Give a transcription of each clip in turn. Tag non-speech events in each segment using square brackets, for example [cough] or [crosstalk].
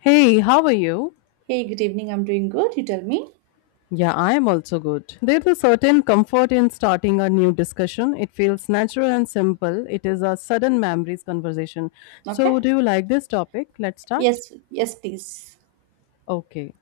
Hey, how are you? Hey, good evening. I'm doing good. You tell me. Yeah, I am also good. There's a certain comfort in starting a new discussion. It feels natural and simple. It is a sudden memories conversation. So, Okay. do you like this topic? Let's start. Yes. Yes, please. Okay.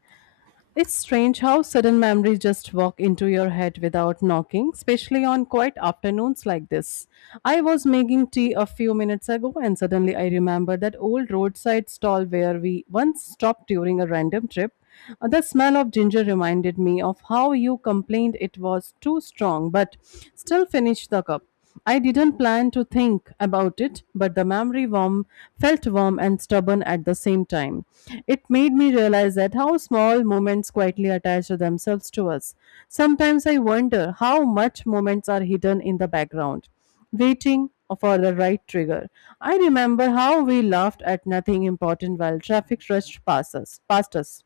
It's strange how sudden memories just walk into your head without knocking, especially on quiet afternoons like this. I was making tea a few minutes ago and suddenly I remembered that old roadside stall where we once stopped during a random trip. The smell of ginger reminded me of how you complained it was too strong, but still finished the cup. I didn't plan to think about it, but the memory warm felt warm and stubborn at the same time. It made me realize that how small moments quietly attach themselves to us. Sometimes I wonder how much moments are hidden in the background, waiting for the right trigger. I remember how we laughed at nothing important while traffic rushed past us.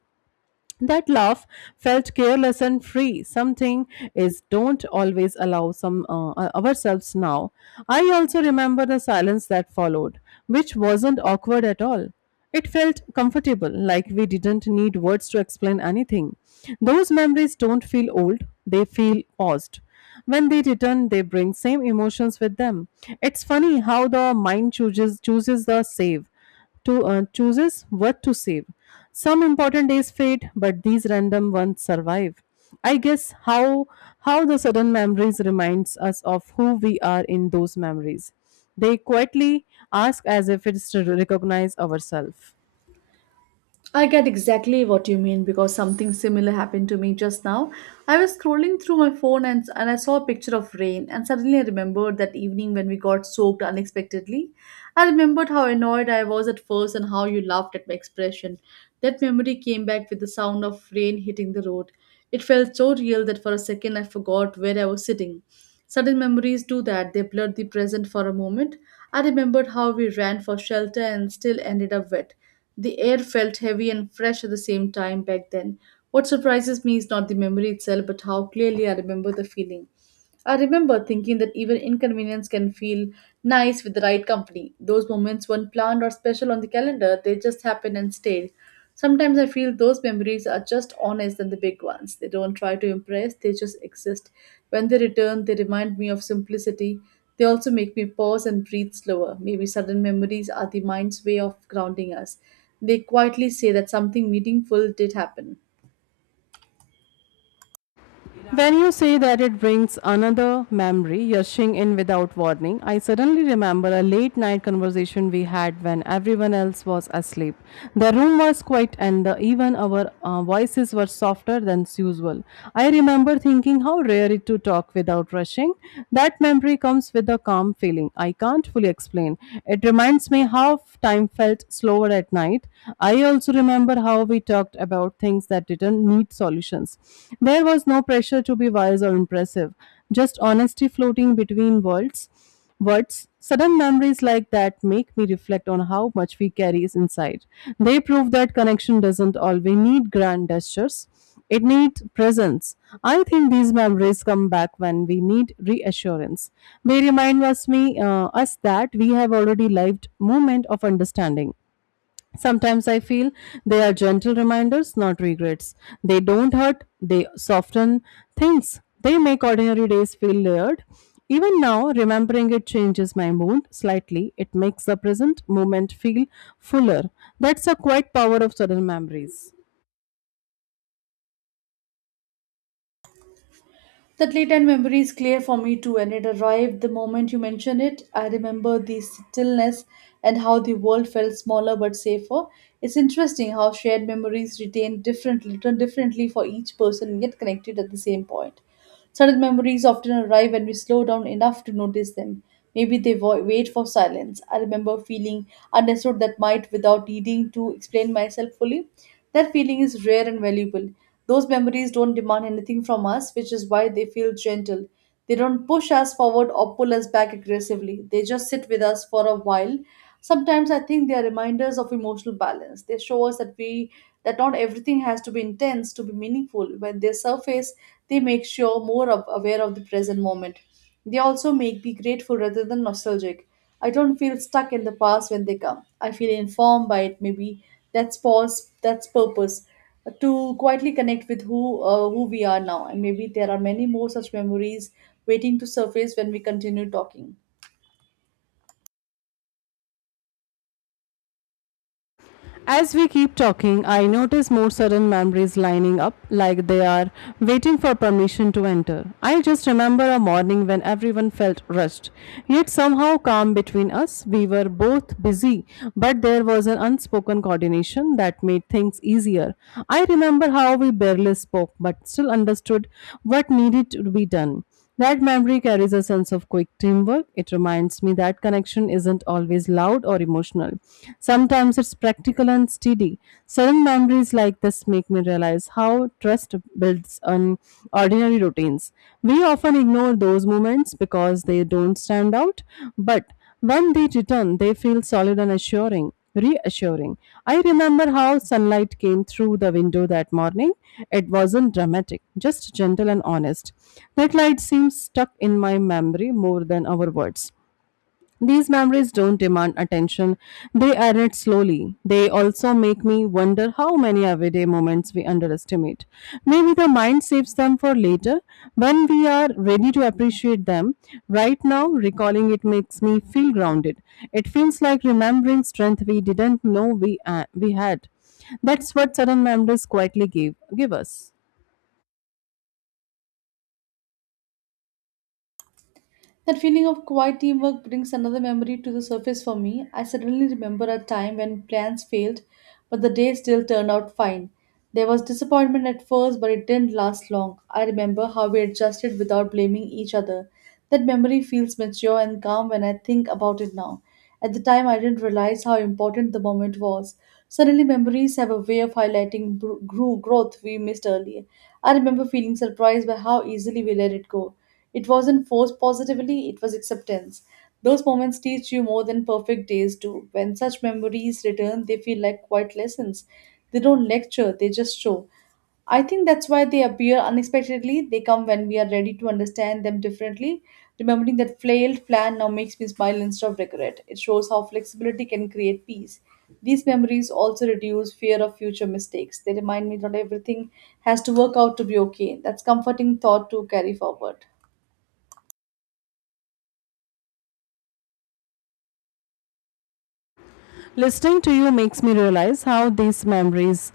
That laugh felt careless and free. Something is don't always allow some ourselves now. I also remember the silence that followed, which wasn't awkward at all. It felt comfortable, like we didn't need words to explain anything. Those memories don't feel old; they feel paused. When they return, they bring same emotions with them. It's funny how the mind chooses the save to chooses what to save. Some important days fade, but these random ones survive. I guess how the sudden memories reminds us of who we are in those memories. They quietly ask as if it's to recognize ourselves. I get exactly what you mean because something similar happened to me just now. I was scrolling through my phone and I saw a picture of rain, and suddenly I remembered that evening when we got soaked unexpectedly. I remembered how annoyed I was at first and how you laughed at my expression. That memory came back with the sound of rain hitting the road. It felt so real that for a second I forgot where I was sitting. Sudden memories do that, they blurred the present for a moment. I remembered how we ran for shelter and still ended up wet. The air felt heavy and fresh at the same time back then. What surprises me is not the memory itself, but how clearly I remember the feeling. I remember thinking that even inconvenience can feel nice with the right company. Those moments weren't planned or special on the calendar, they just happened and stayed. Sometimes I feel those memories are just honest than the big ones. They don't try to impress, they just exist. When they return, they remind me of simplicity. They also make me pause and breathe slower. Maybe sudden memories are the mind's way of grounding us. They quietly say that something meaningful did happen. Yeah. When you say that it brings another memory, rushing in without warning, I suddenly remember a late night conversation we had when everyone else was asleep. The room was quiet and even our voices were softer than usual. I remember thinking how rare it to talk without rushing. That memory comes with a calm feeling. I can't fully explain. It reminds me how time felt slower at night. I also remember how we talked about out things that didn't need solutions. There was no pressure to be wise or impressive, just honesty floating between worlds. Words, sudden memories like that make me reflect on how much we carry inside. They prove that connection doesn't always need grand gestures. It needs presence. I think these memories come back when we need reassurance. They remind us that we have already lived moment of understanding. Sometimes I feel they are gentle reminders, not regrets. They don't hurt, they soften things. They make ordinary days feel layered. Even now, remembering it changes my mood slightly. It makes the present moment feel fuller. That's the quiet power of sudden memories. That late night memory is clear for me too, and it arrived the moment you mentioned it. I remember the stillness and how the world felt smaller but safer. It's interesting how shared memories retain differently, return differently for each person, yet connected at the same point. Certain memories often arrive when we slow down enough to notice them. Maybe they wait for silence. I remember feeling understood that might without needing to explain myself fully. That feeling is rare and valuable. Those memories don't demand anything from us, which is why they feel gentle. They don't push us forward or pull us back aggressively. They just sit with us for a while. Sometimes I think they are reminders of emotional balance. They show us that we that not everything has to be intense to be meaningful. When they surface, they make sure aware of the present moment. They also make me grateful rather than nostalgic. I don't feel stuck in the past when they come. I feel informed by it. Maybe that's pause. That's purpose. To quietly connect with who we are now. And maybe there are many more such memories waiting to surface when we continue talking. As we keep talking, I notice more sudden memories lining up like they are waiting for permission to enter. I just remember a morning when everyone felt rushed, yet somehow calm between us. We were both busy, but there was an unspoken coordination that made things easier. I remember how we barely spoke but still understood what needed to be done. That memory carries a sense of quick teamwork. It reminds me that connection isn't always loud or emotional. Sometimes it's practical and steady. Sudden memories like this make me realize how trust builds on ordinary routines. We often ignore those moments because they don't stand out, but when they return, they feel solid and assuring reassuring. I remember how sunlight came through the window that morning. It wasn't dramatic, just gentle and honest. That light seems stuck in my memory more than our words. These memories don't demand attention, they add it slowly. They also make me wonder how many everyday moments we underestimate. Maybe the mind saves them for later when we are ready to appreciate them. Right now, recalling it makes me feel grounded. It feels like remembering strength we didn't know we had. That's what sudden memories quietly give us. That feeling of quiet teamwork brings another memory to the surface for me. I suddenly remember a time when plans failed, but the day still turned out fine. There was disappointment at first, but it didn't last long. I remember how we adjusted without blaming each other. That memory feels mature and calm when I think about it now. At the time, I didn't realize how important the moment was. Suddenly, memories have a way of highlighting growth we missed earlier. I remember feeling surprised by how easily we let it go. It wasn't forced positively, it was acceptance. Those moments teach you more than perfect days do. When such memories return, they feel like quiet lessons. They don't lecture, they just show. I think that's why they appear unexpectedly. They come when we are ready to understand them differently. Remembering that flailed plan now makes me smile instead of regret. It shows how flexibility can create peace. These memories also reduce fear of future mistakes. They remind me that everything has to work out to be okay. That's comforting thought to carry forward. Listening to you makes me realize how these memories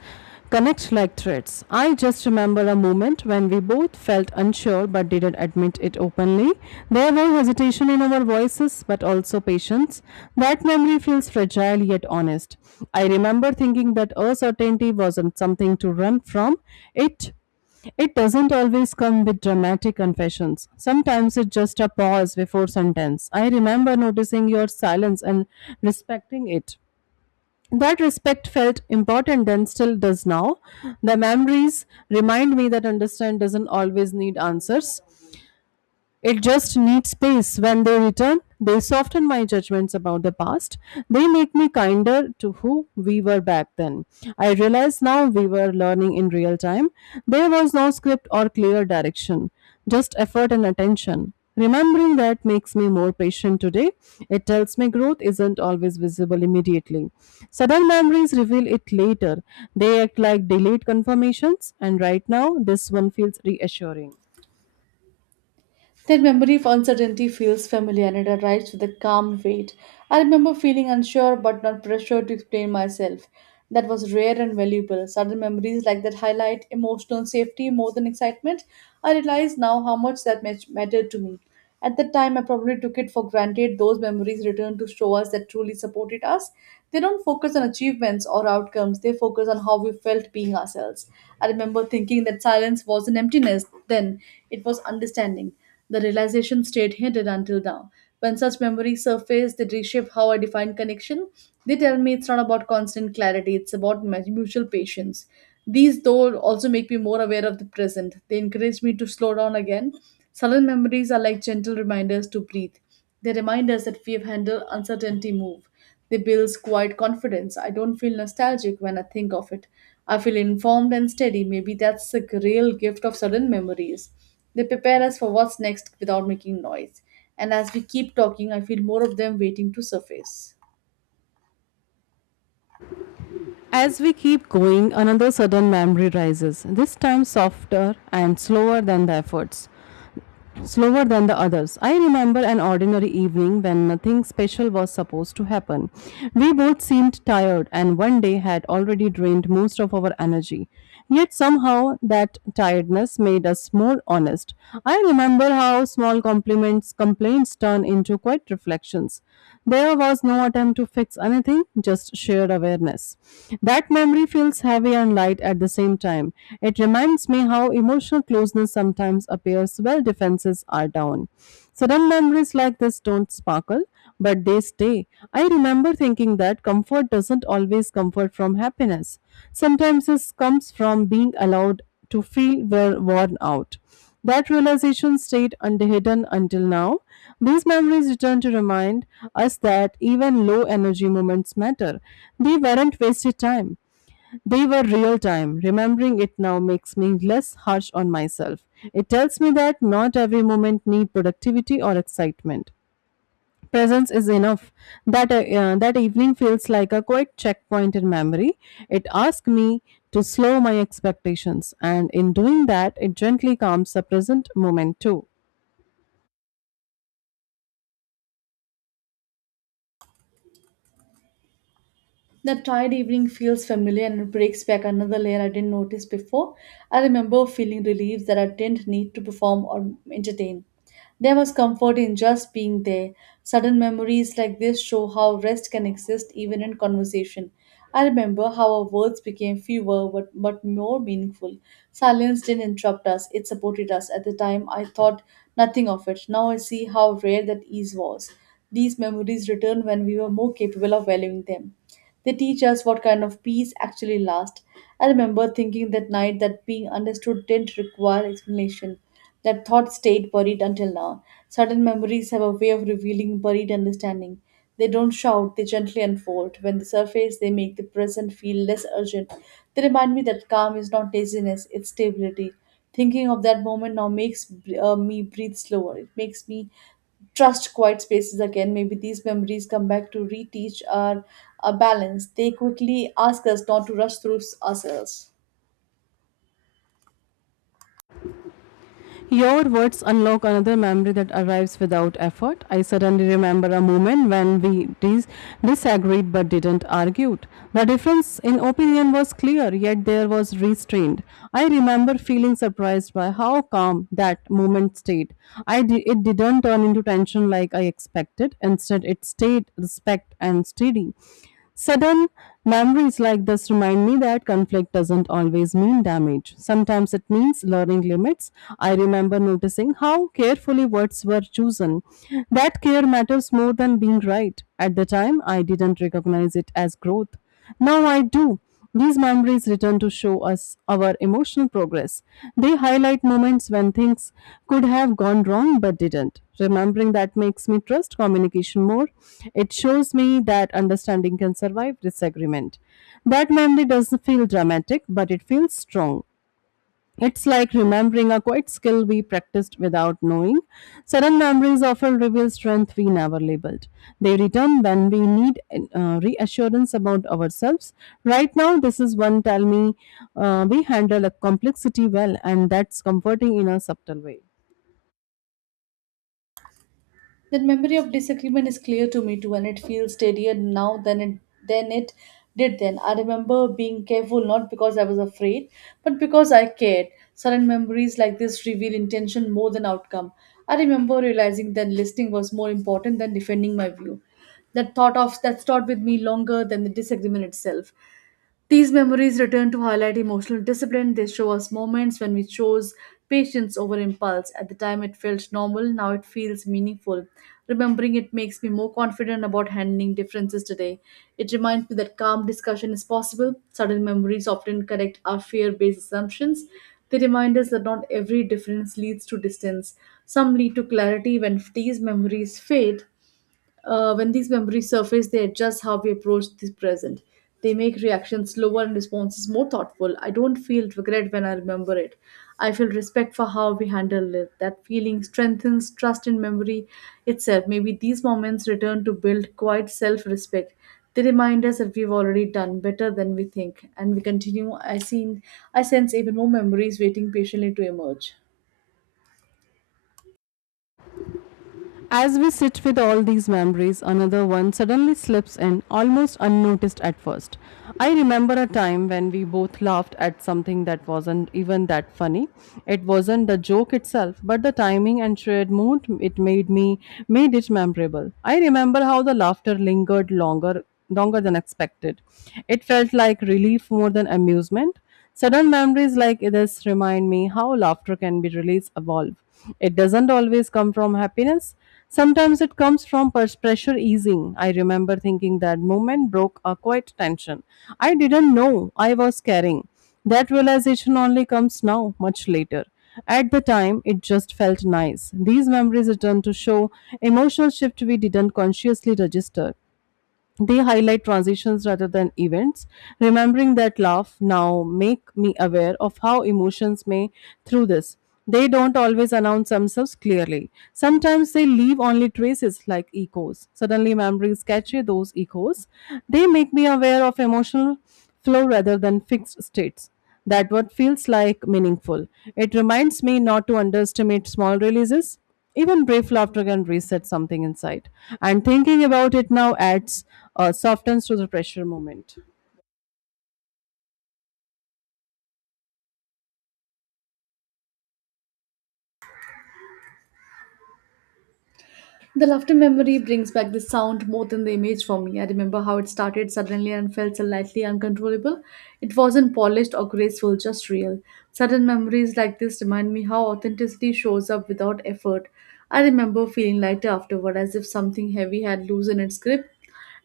connect like threads. I just remember a moment when we both felt unsure but didn't admit it openly. There was hesitation in our voices but also patience. That memory feels fragile yet honest. I remember thinking that uncertainty wasn't something to run from. It it doesn't always come with dramatic confessions. Sometimes it's just a pause before sentence. I remember noticing your silence and respecting it. That respect felt important then, still does now. The memories remind me that understand doesn't always need answers, it just needs space. When they return, they soften my judgments about the past. They make me kinder to who we were back then. I realize now we were learning in real time. There was no script or clear direction, just effort and attention. Remembering that makes me more patient today. It tells me growth isn't always visible immediately. Sudden memories reveal it later. They act like delayed confirmations, and right now, this one feels reassuring. That memory of uncertainty feels familiar and it arrives with a calm weight. I remember feeling unsure but not pressured to explain myself. That was rare and valuable. Sudden memories like that highlight emotional safety more than excitement. I realize now how much that mattered to me. At the time, I probably took it for granted. Those memories return to show us that truly supported us. They don't focus on achievements or outcomes, they focus on how we felt being ourselves. I remember thinking that silence wasn't emptiness, then it was understanding. The realization stayed hidden until now. When such memories surface, they reshape how I define connection. They tell me it's not about constant clarity, it's about mutual patience. These, though, also make me more aware of the present. They encourage me to slow down again. Sudden memories are like gentle reminders to breathe. They remind us that we have handled uncertainty move. They build quiet confidence. I don't feel nostalgic when I think of it. I feel informed and steady. Maybe that's the real gift of sudden memories. They prepare us for what's next without making noise. And as we keep talking, I feel more of them waiting to surface. As we keep going, another sudden memory rises, this time softer and slower than the others. I remember an ordinary evening when nothing special was supposed to happen. We both seemed tired and one day had already drained most of our energy. Yet somehow that tiredness made us more honest. I remember how small compliments complaints turn into quiet reflections. There was no attempt to fix anything, just shared awareness. That memory feels heavy and light at the same time. It reminds me how emotional closeness sometimes appears while defenses are down. Sudden memories like this don't sparkle, but they stay. I remember thinking that comfort doesn't always comfort from happiness. Sometimes it comes from being allowed to feel well worn out. That realization stayed underhidden until now. These memories return to remind us that even low energy moments matter. They weren't wasted time. They were real time. Remembering it now makes me less harsh on myself. It tells me that not every moment needs productivity or excitement. Presence is enough. That evening feels like a quiet checkpoint in memory. It asks me to slow my expectations, and in doing that, it gently calms the present moment too. The tired evening feels familiar and breaks back another layer I didn't notice before. I remember feeling relieved that I didn't need to perform or entertain. There was comfort in just being there. Sudden memories like this show how rest can exist even in conversation. I remember how our words became fewer but more meaningful. Silence didn't interrupt us, it supported us. At the time, I thought nothing of it. Now I see how rare that ease was. These memories return when we were more capable of valuing them. They teach us what kind of peace actually lasts. I remember thinking that night that being understood didn't require explanation. That thought stayed buried until now. Certain memories have a way of revealing buried understanding. They don't shout, they gently unfold. When they surface, they make the present feel less urgent. They remind me that calm is not laziness, it's stability. Thinking of that moment now makes me breathe slower. It makes me trust quiet spaces again. Maybe these memories come back to reteach our balance. They quickly ask us not to rush through ourselves. Your words unlock another memory that arrives without effort. I suddenly remember a moment when we disagreed but didn't argue. The difference in opinion was clear, yet there was restraint. I remember feeling surprised by how calm that moment stayed. It didn't turn into tension like I expected. Instead, it stayed respect and steady. Sudden memories like this remind me that conflict doesn't always mean damage. Sometimes it means learning limits. I remember noticing how carefully words were chosen. That care matters more than being right. At the time, I didn't recognize it as growth. Now I do. These memories return to show us our emotional progress. They highlight moments when things could have gone wrong but didn't. Remembering that makes me trust communication more. It shows me that understanding can survive disagreement. That memory doesn't feel dramatic, but it feels strong. It's like remembering a quiet skill we practiced without knowing. Sudden memories often reveal strength we never labeled. They return when we need reassurance about ourselves. Right now, this is one tell me we handle a complexity well, and that's comforting in a subtle way. That memory of disagreement is clear to me too, and it feels steadier now than it did then. I remember being careful not because I was afraid, but because I cared. Sudden memories like this reveal intention more than outcome. I remember realizing that listening was more important than defending my view. That thought of that thought with me longer than the disagreement itself. These memories return to highlight emotional discipline. They show us moments when we chose patience over impulse. At the time, it felt normal, now it feels meaningful. Remembering it makes me more confident about handling differences today. It reminds me that calm discussion is possible. Sudden memories often correct our fear based assumptions. They remind us that not every difference leads to distance. Some lead to clarity when these memories fade. When these memories surface, they adjust how we approach the present. They make reactions slower and responses more thoughtful. I don't feel regret when I remember it. I feel respect for how we handle it. That feeling strengthens trust in memory itself. Maybe these moments return to build quite self respect. They remind us that we've already done better than we think, and we continue. I sense even more memories waiting patiently to emerge. As we sit with all these memories, another one suddenly slips in, almost unnoticed at first. I remember a time when we both laughed at something that wasn't even that funny. It wasn't the joke itself, but the timing and shared mood it made me made it memorable. I remember how the laughter lingered longer than expected. It felt like relief more than amusement. Sudden memories like this remind me how laughter can be released evolve. It doesn't always come from happiness. Sometimes it comes from pressure easing. I remember thinking that moment broke a quiet tension. I didn't know I was carrying. That realization only comes now, much later. At the time, it just felt nice. These memories return to show emotional shift we didn't consciously register. They highlight transitions rather than events. Remembering that laugh now make me aware of how emotions may through this. They don't always announce themselves clearly. Sometimes they leave only traces like echoes. Suddenly memories capture those echoes. They make me aware of emotional flow rather than fixed states that what feels like meaningful. It reminds me not to underestimate small releases. Even brief laughter can reset something inside. And thinking about it now adds softens to the pressure moment. The laughter memory brings back the sound more than the image for me. I remember how it started suddenly and felt slightly uncontrollable. It wasn't polished or graceful, just real. Sudden memories like this remind me how authenticity shows up without effort. I remember feeling lighter afterward, as if something heavy had loosened its grip.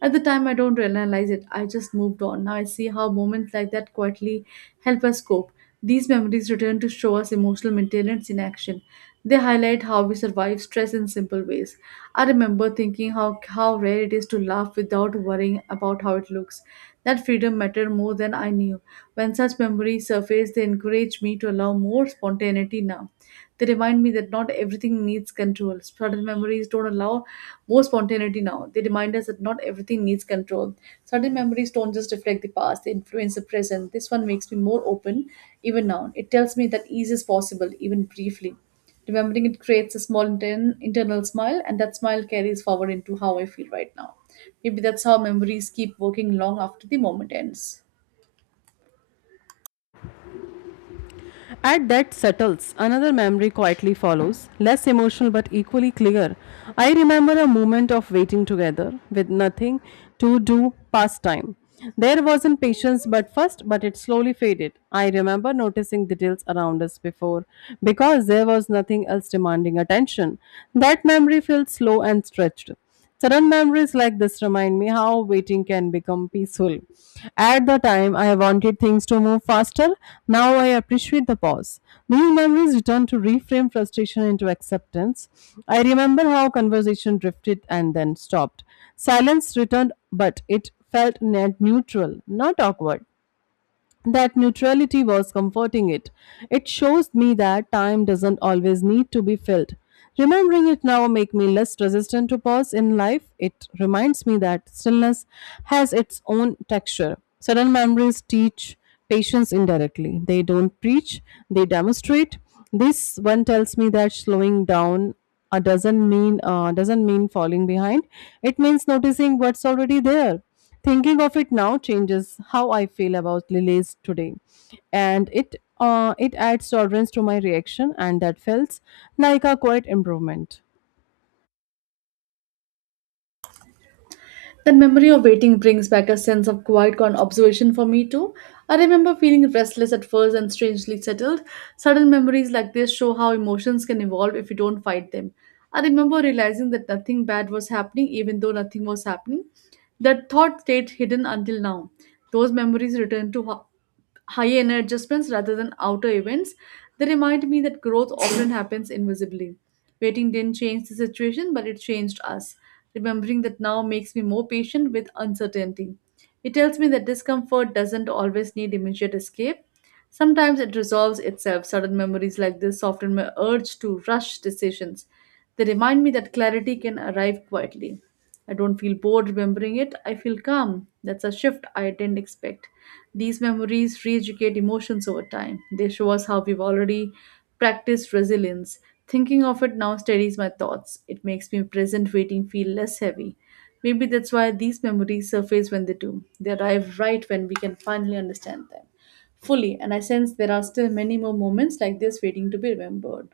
At the time, I don't realize it. I just moved on. Now I see how moments like that quietly help us cope. These memories return to show us emotional maintenance in action. They highlight how we survive stress in simple ways. I remember thinking how rare it is to laugh without worrying about how it looks. That freedom mattered more than I knew. When such memories surface, they encourage me to allow more spontaneity now. They remind me that not everything needs control. Sudden memories don't allow more spontaneity now. They remind us that not everything needs control. Sudden memories don't just reflect the past, they influence the present. This one makes me more open even now. It tells me that ease is possible, even briefly. Remembering it creates a small internal smile, and that smile carries forward into how I feel right now. Maybe that's how memories keep working long after the moment ends. At that settles, another memory quietly follows, less emotional but equally clear. I remember a moment of waiting together with nothing to do past time. There wasn't patience but first, but it slowly faded. I remember noticing details around us before because there was nothing else demanding attention. That memory feels slow and stretched. Sudden memories like this remind me how waiting can become peaceful. At the time, I wanted things to move faster. Now I appreciate the pause. These memories return to reframe frustration into acceptance. I remember how conversation drifted and then stopped. Silence returned, but it felt net neutral, not awkward. That neutrality was comforting it. It shows me that time doesn't always need to be filled. Remembering it now make me less resistant to pause in life. It reminds me that stillness has its own texture. Sudden memories teach patience indirectly. They don't preach, they demonstrate. This one tells me that slowing down doesn't mean falling behind. It means noticing what's already there. Thinking of it now changes how I feel about lilies today, and it adds tolerance to my reaction, and that felt like a quiet improvement. That memory of waiting brings back a sense of quiet con observation for me too. I remember feeling restless at first and strangely settled. Sudden memories like this show how emotions can evolve if you don't fight them. I remember realizing that nothing bad was happening even though nothing was happening. That thought stayed hidden until now. Those memories return to high energy adjustments rather than outer events. They remind me that growth often [coughs] happens invisibly. Waiting didn't change the situation, but it changed us. Remembering that now makes me more patient with uncertainty. It tells me that discomfort doesn't always need immediate escape. Sometimes it resolves itself. Sudden memories like this soften my urge to rush decisions. They remind me that clarity can arrive quietly. I don't feel bored remembering it. I feel calm. That's a shift I didn't expect. These memories re educate emotions over time. They show us how we've already practiced resilience. Thinking of it now steadies my thoughts. It makes me present waiting feel less heavy. Maybe that's why these memories surface when they do. They arrive right when we can finally understand them fully, and I sense there are still many more moments like this waiting to be remembered.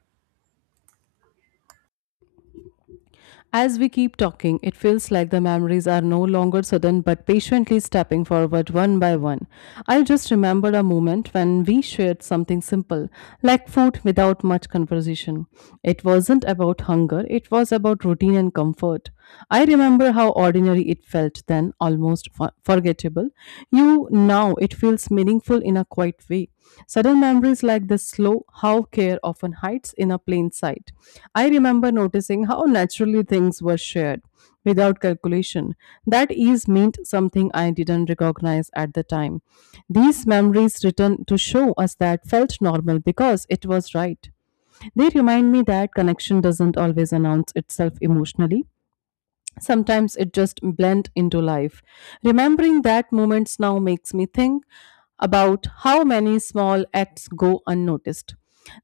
As we keep talking, it feels like the memories are no longer sudden but patiently stepping forward one by one. I just remembered a moment when we shared something simple, like food without much conversation. It wasn't about hunger, it was about routine and comfort. I remember how ordinary it felt then, almost forgettable. You now it feels meaningful in a quiet way. Sudden memories like this slow how care often hides in a plain sight. I remember noticing how naturally things were shared without calculation. That ease meant something I didn't recognize at the time. These memories return to show us that felt normal because it was right. They remind me that connection doesn't always announce itself emotionally sometimes it just blend into life remembering that moments now makes me think about how many small acts go unnoticed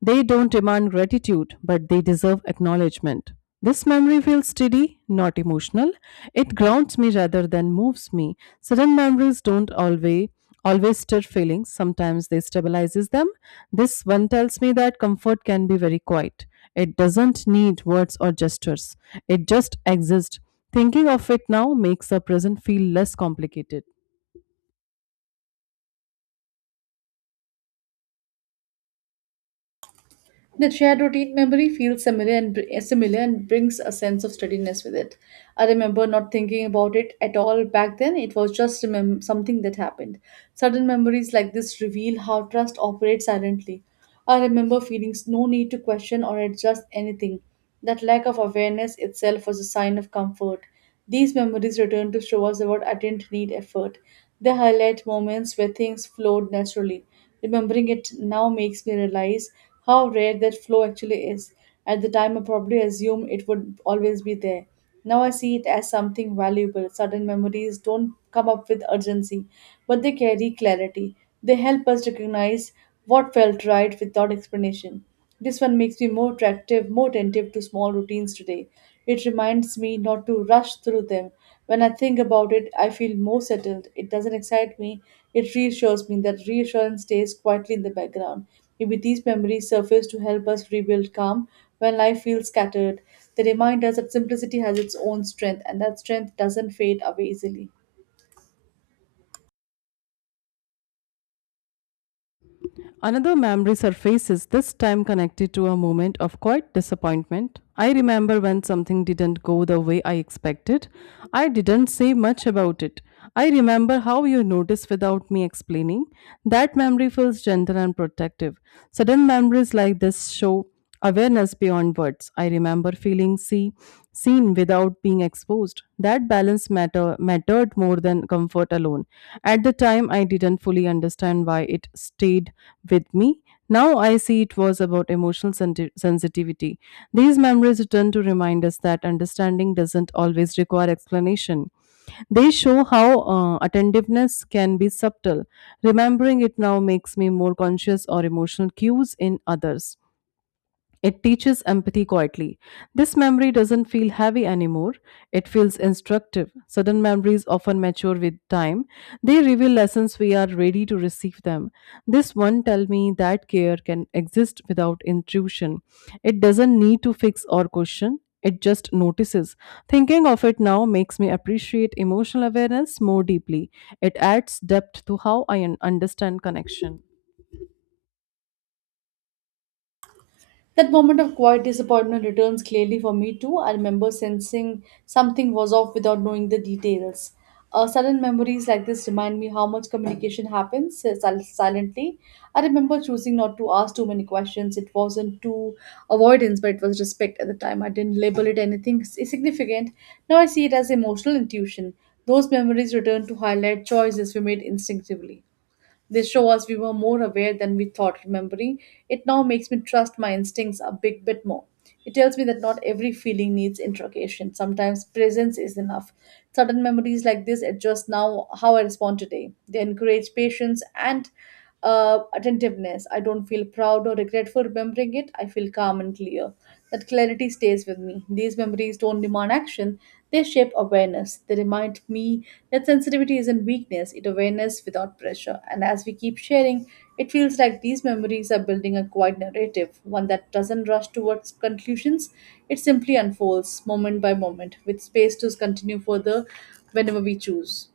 they don't demand gratitude but they deserve acknowledgement this memory feels steady not emotional it grounds me rather than moves me sudden memories don't always stir feelings sometimes they stabilizes them this one tells me that comfort can be very quiet it doesn't need words or gestures it just exists. Thinking of it now makes the present feel less complicated. The shared routine memory feels similar and brings a sense of steadiness with it. I remember not thinking about it at all back then. It was just something that happened. Sudden memories like this reveal how trust operates silently. I remember no need to question or adjust anything. That lack of awareness itself was a sign of comfort. These memories return to show us that I didn't need effort. They highlight moments where things flowed naturally. Remembering it now makes me realize how rare that flow actually is. At the time, I probably assumed it would always be there. Now I see it as something valuable. Sudden memories don't come up with urgency, but they carry clarity. They help us recognize what felt right without explanation. This one makes me more attractive, more attentive to small routines today. It reminds me not to rush through them, when I think about it, I feel more settled. It doesn't excite me, it reassures me. That reassurance stays quietly in the background. Maybe these memories surface to help us rebuild calm when life feels scattered. They remind us that simplicity has its own strength and that strength doesn't fade away easily. Another memory surfaces, this time connected to a moment of quiet disappointment. I remember when something didn't go the way I expected. I didn't say much about it. I remember how you noticed without me explaining. That memory feels gentle and protective. Sudden memories like this show awareness beyond words. I remember seen without being exposed. That balance mattered more than comfort alone. At the time, I didn't fully understand why it stayed with me. Now I see it was about emotional sensitivity. These memories return to remind us that understanding doesn't always require explanation. They show how attentiveness can be subtle. Remembering it now makes me more conscious or emotional cues in others. It teaches empathy quietly. This memory doesn't feel heavy anymore, it feels instructive. Sudden memories often mature with time, they reveal lessons we are ready to receive them. This one tell me that care can exist without intrusion. It doesn't need to fix or question. It just notices. Thinking of it now makes me appreciate emotional awareness more deeply. It adds depth to how I understand connection. That moment of quiet disappointment returns clearly for me too. I remember sensing something was off without knowing the details. Sudden memories like this remind me how much communication happens silently. I remember choosing not to ask too many questions. It wasn't too avoidance, but it was respect at the time. I didn't label it anything significant. Now I see it as emotional intuition. Those memories return to highlight choices we made instinctively. They show us we were more aware than we thought. Remembering it now makes me trust my instincts a big bit more. It tells me that not every feeling needs interrogation. Sometimes presence is enough. Sudden memories like this adjust now how I respond today. They encourage patience and attentiveness. I don't feel proud or regret for remembering it. I feel calm and clear. That clarity stays with me. These memories don't demand action, they shape awareness. They remind me that sensitivity isn't weakness, it's awareness without pressure. And as we keep sharing, it feels like these memories are building a quiet narrative, one that doesn't rush towards conclusions. It simply unfolds moment by moment, with space to continue further whenever we choose.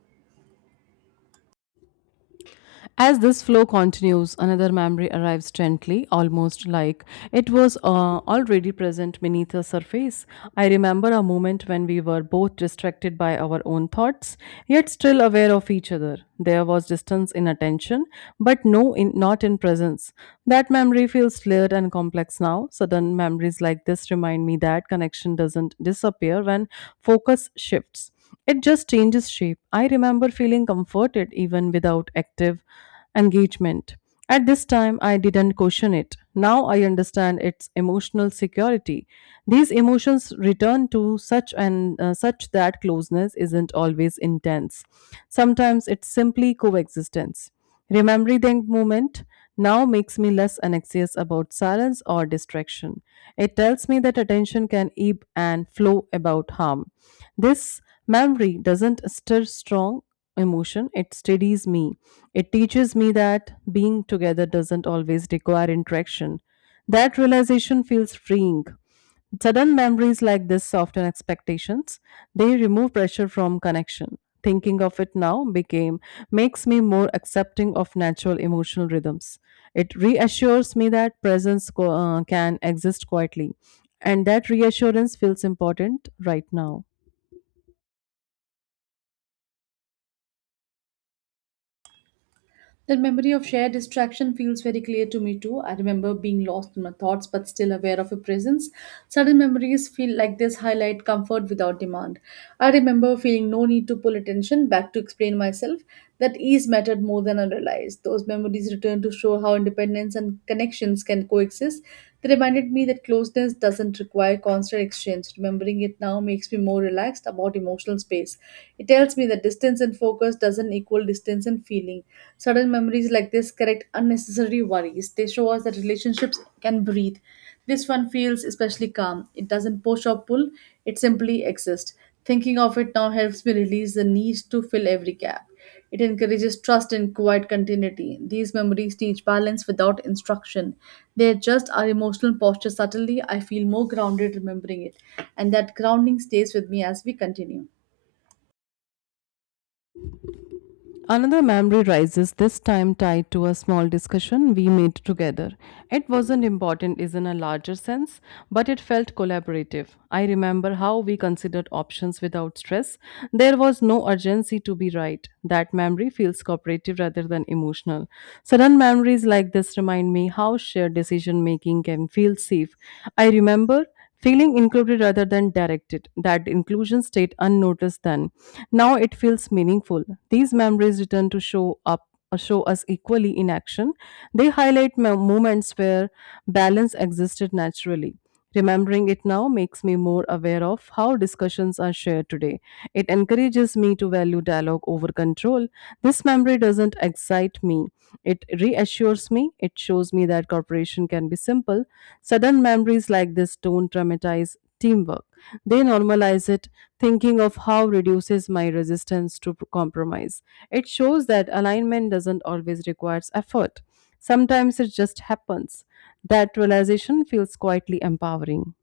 As this flow continues, another memory arrives gently, almost like it was already present beneath the surface. I remember a moment when we were both distracted by our own thoughts, yet still aware of each other. There was distance in attention, but not in presence. That memory feels layered and complex now. Sudden memories like this remind me that connection doesn't disappear when focus shifts. It just changes shape. I remember feeling comforted even without active engagement. At this time, I didn't question it. Now I understand its emotional security. These emotions return to such that closeness isn't always intense. Sometimes it's simply coexistence. Remembering the moment now makes me less anxious about silence or distraction. It tells me that attention can ebb and flow about harm. This memory doesn't stir strong emotion, it steadies me. It teaches me that being together doesn't always require interaction. That realization feels freeing. Sudden memories like this soften expectations. They remove pressure from connection. Thinking of it now became makes me more accepting of natural emotional rhythms. It reassures me that presence can exist quietly, and that reassurance feels important right now. That memory of shared distraction feels very clear to me too. I remember being lost in my thoughts but still aware of your presence. Sudden memories feel like this highlight comfort without demand. I remember feeling no need to pull attention back to explain myself that ease mattered more than I realized. Those memories return to show how independence and connections can coexist. They reminded me that closeness doesn't require constant exchange. Remembering it now makes me more relaxed about emotional space. It tells me that distance and focus doesn't equal distance and feeling. Sudden memories like this correct unnecessary worries. They show us that relationships can breathe. This one feels especially calm. It doesn't push or pull, it simply exists. Thinking of it now helps me release the need to fill every gap. It encourages trust and quiet continuity. These memories teach balance without instruction. They adjust our emotional posture subtly. I feel more grounded remembering it, and that grounding stays with me as we continue. Another memory rises, this time tied to a small discussion we made together. It wasn't important is in a larger sense, but it felt collaborative. I remember how we considered options without stress. There was no urgency to be right. That memory feels cooperative rather than emotional. Sudden memories like this remind me how shared decision making can feel safe. I remember feeling included rather than directed, that inclusion stayed unnoticed then. Now it feels meaningful. These memories return to show us equally in action. They highlight moments where balance existed naturally. Remembering it now makes me more aware of how discussions are shared today. It encourages me to value dialogue over control. This memory doesn't excite me. It reassures me. It shows me that cooperation can be simple. Sudden memories like this don't traumatize teamwork. They normalize it, thinking of how reduces my resistance to compromise. It shows that alignment doesn't always require effort. Sometimes it just happens. That realization feels quietly empowering.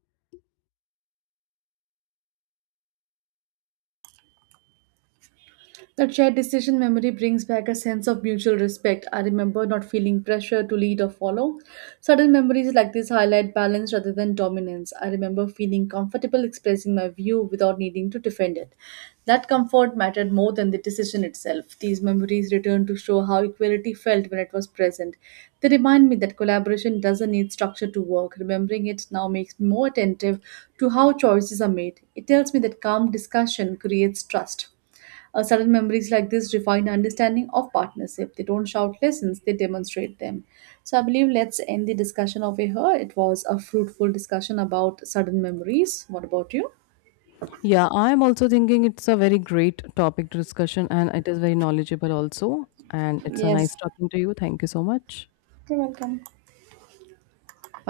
That shared decision memory brings back a sense of mutual respect. I remember not feeling pressure to lead or follow. Sudden memories like this highlight balance rather than dominance. I remember feeling comfortable expressing my view without needing to defend it. That comfort mattered more than the decision itself. These memories return to show how equality felt when it was present. They remind me that collaboration doesn't need structure to work. Remembering it now makes me more attentive to how choices are made. It tells me that calm discussion creates trust. Sudden memories like this refine understanding of partnership. They don't shout lessons, they demonstrate them. So I believe let's end the discussion over here. It was a fruitful discussion about sudden memories. What about you? Yeah, I'm also thinking it's a very great topic to discussion and it is very knowledgeable also. And it's a Yes. nice talking to you. Thank you so much. You're welcome. Bye.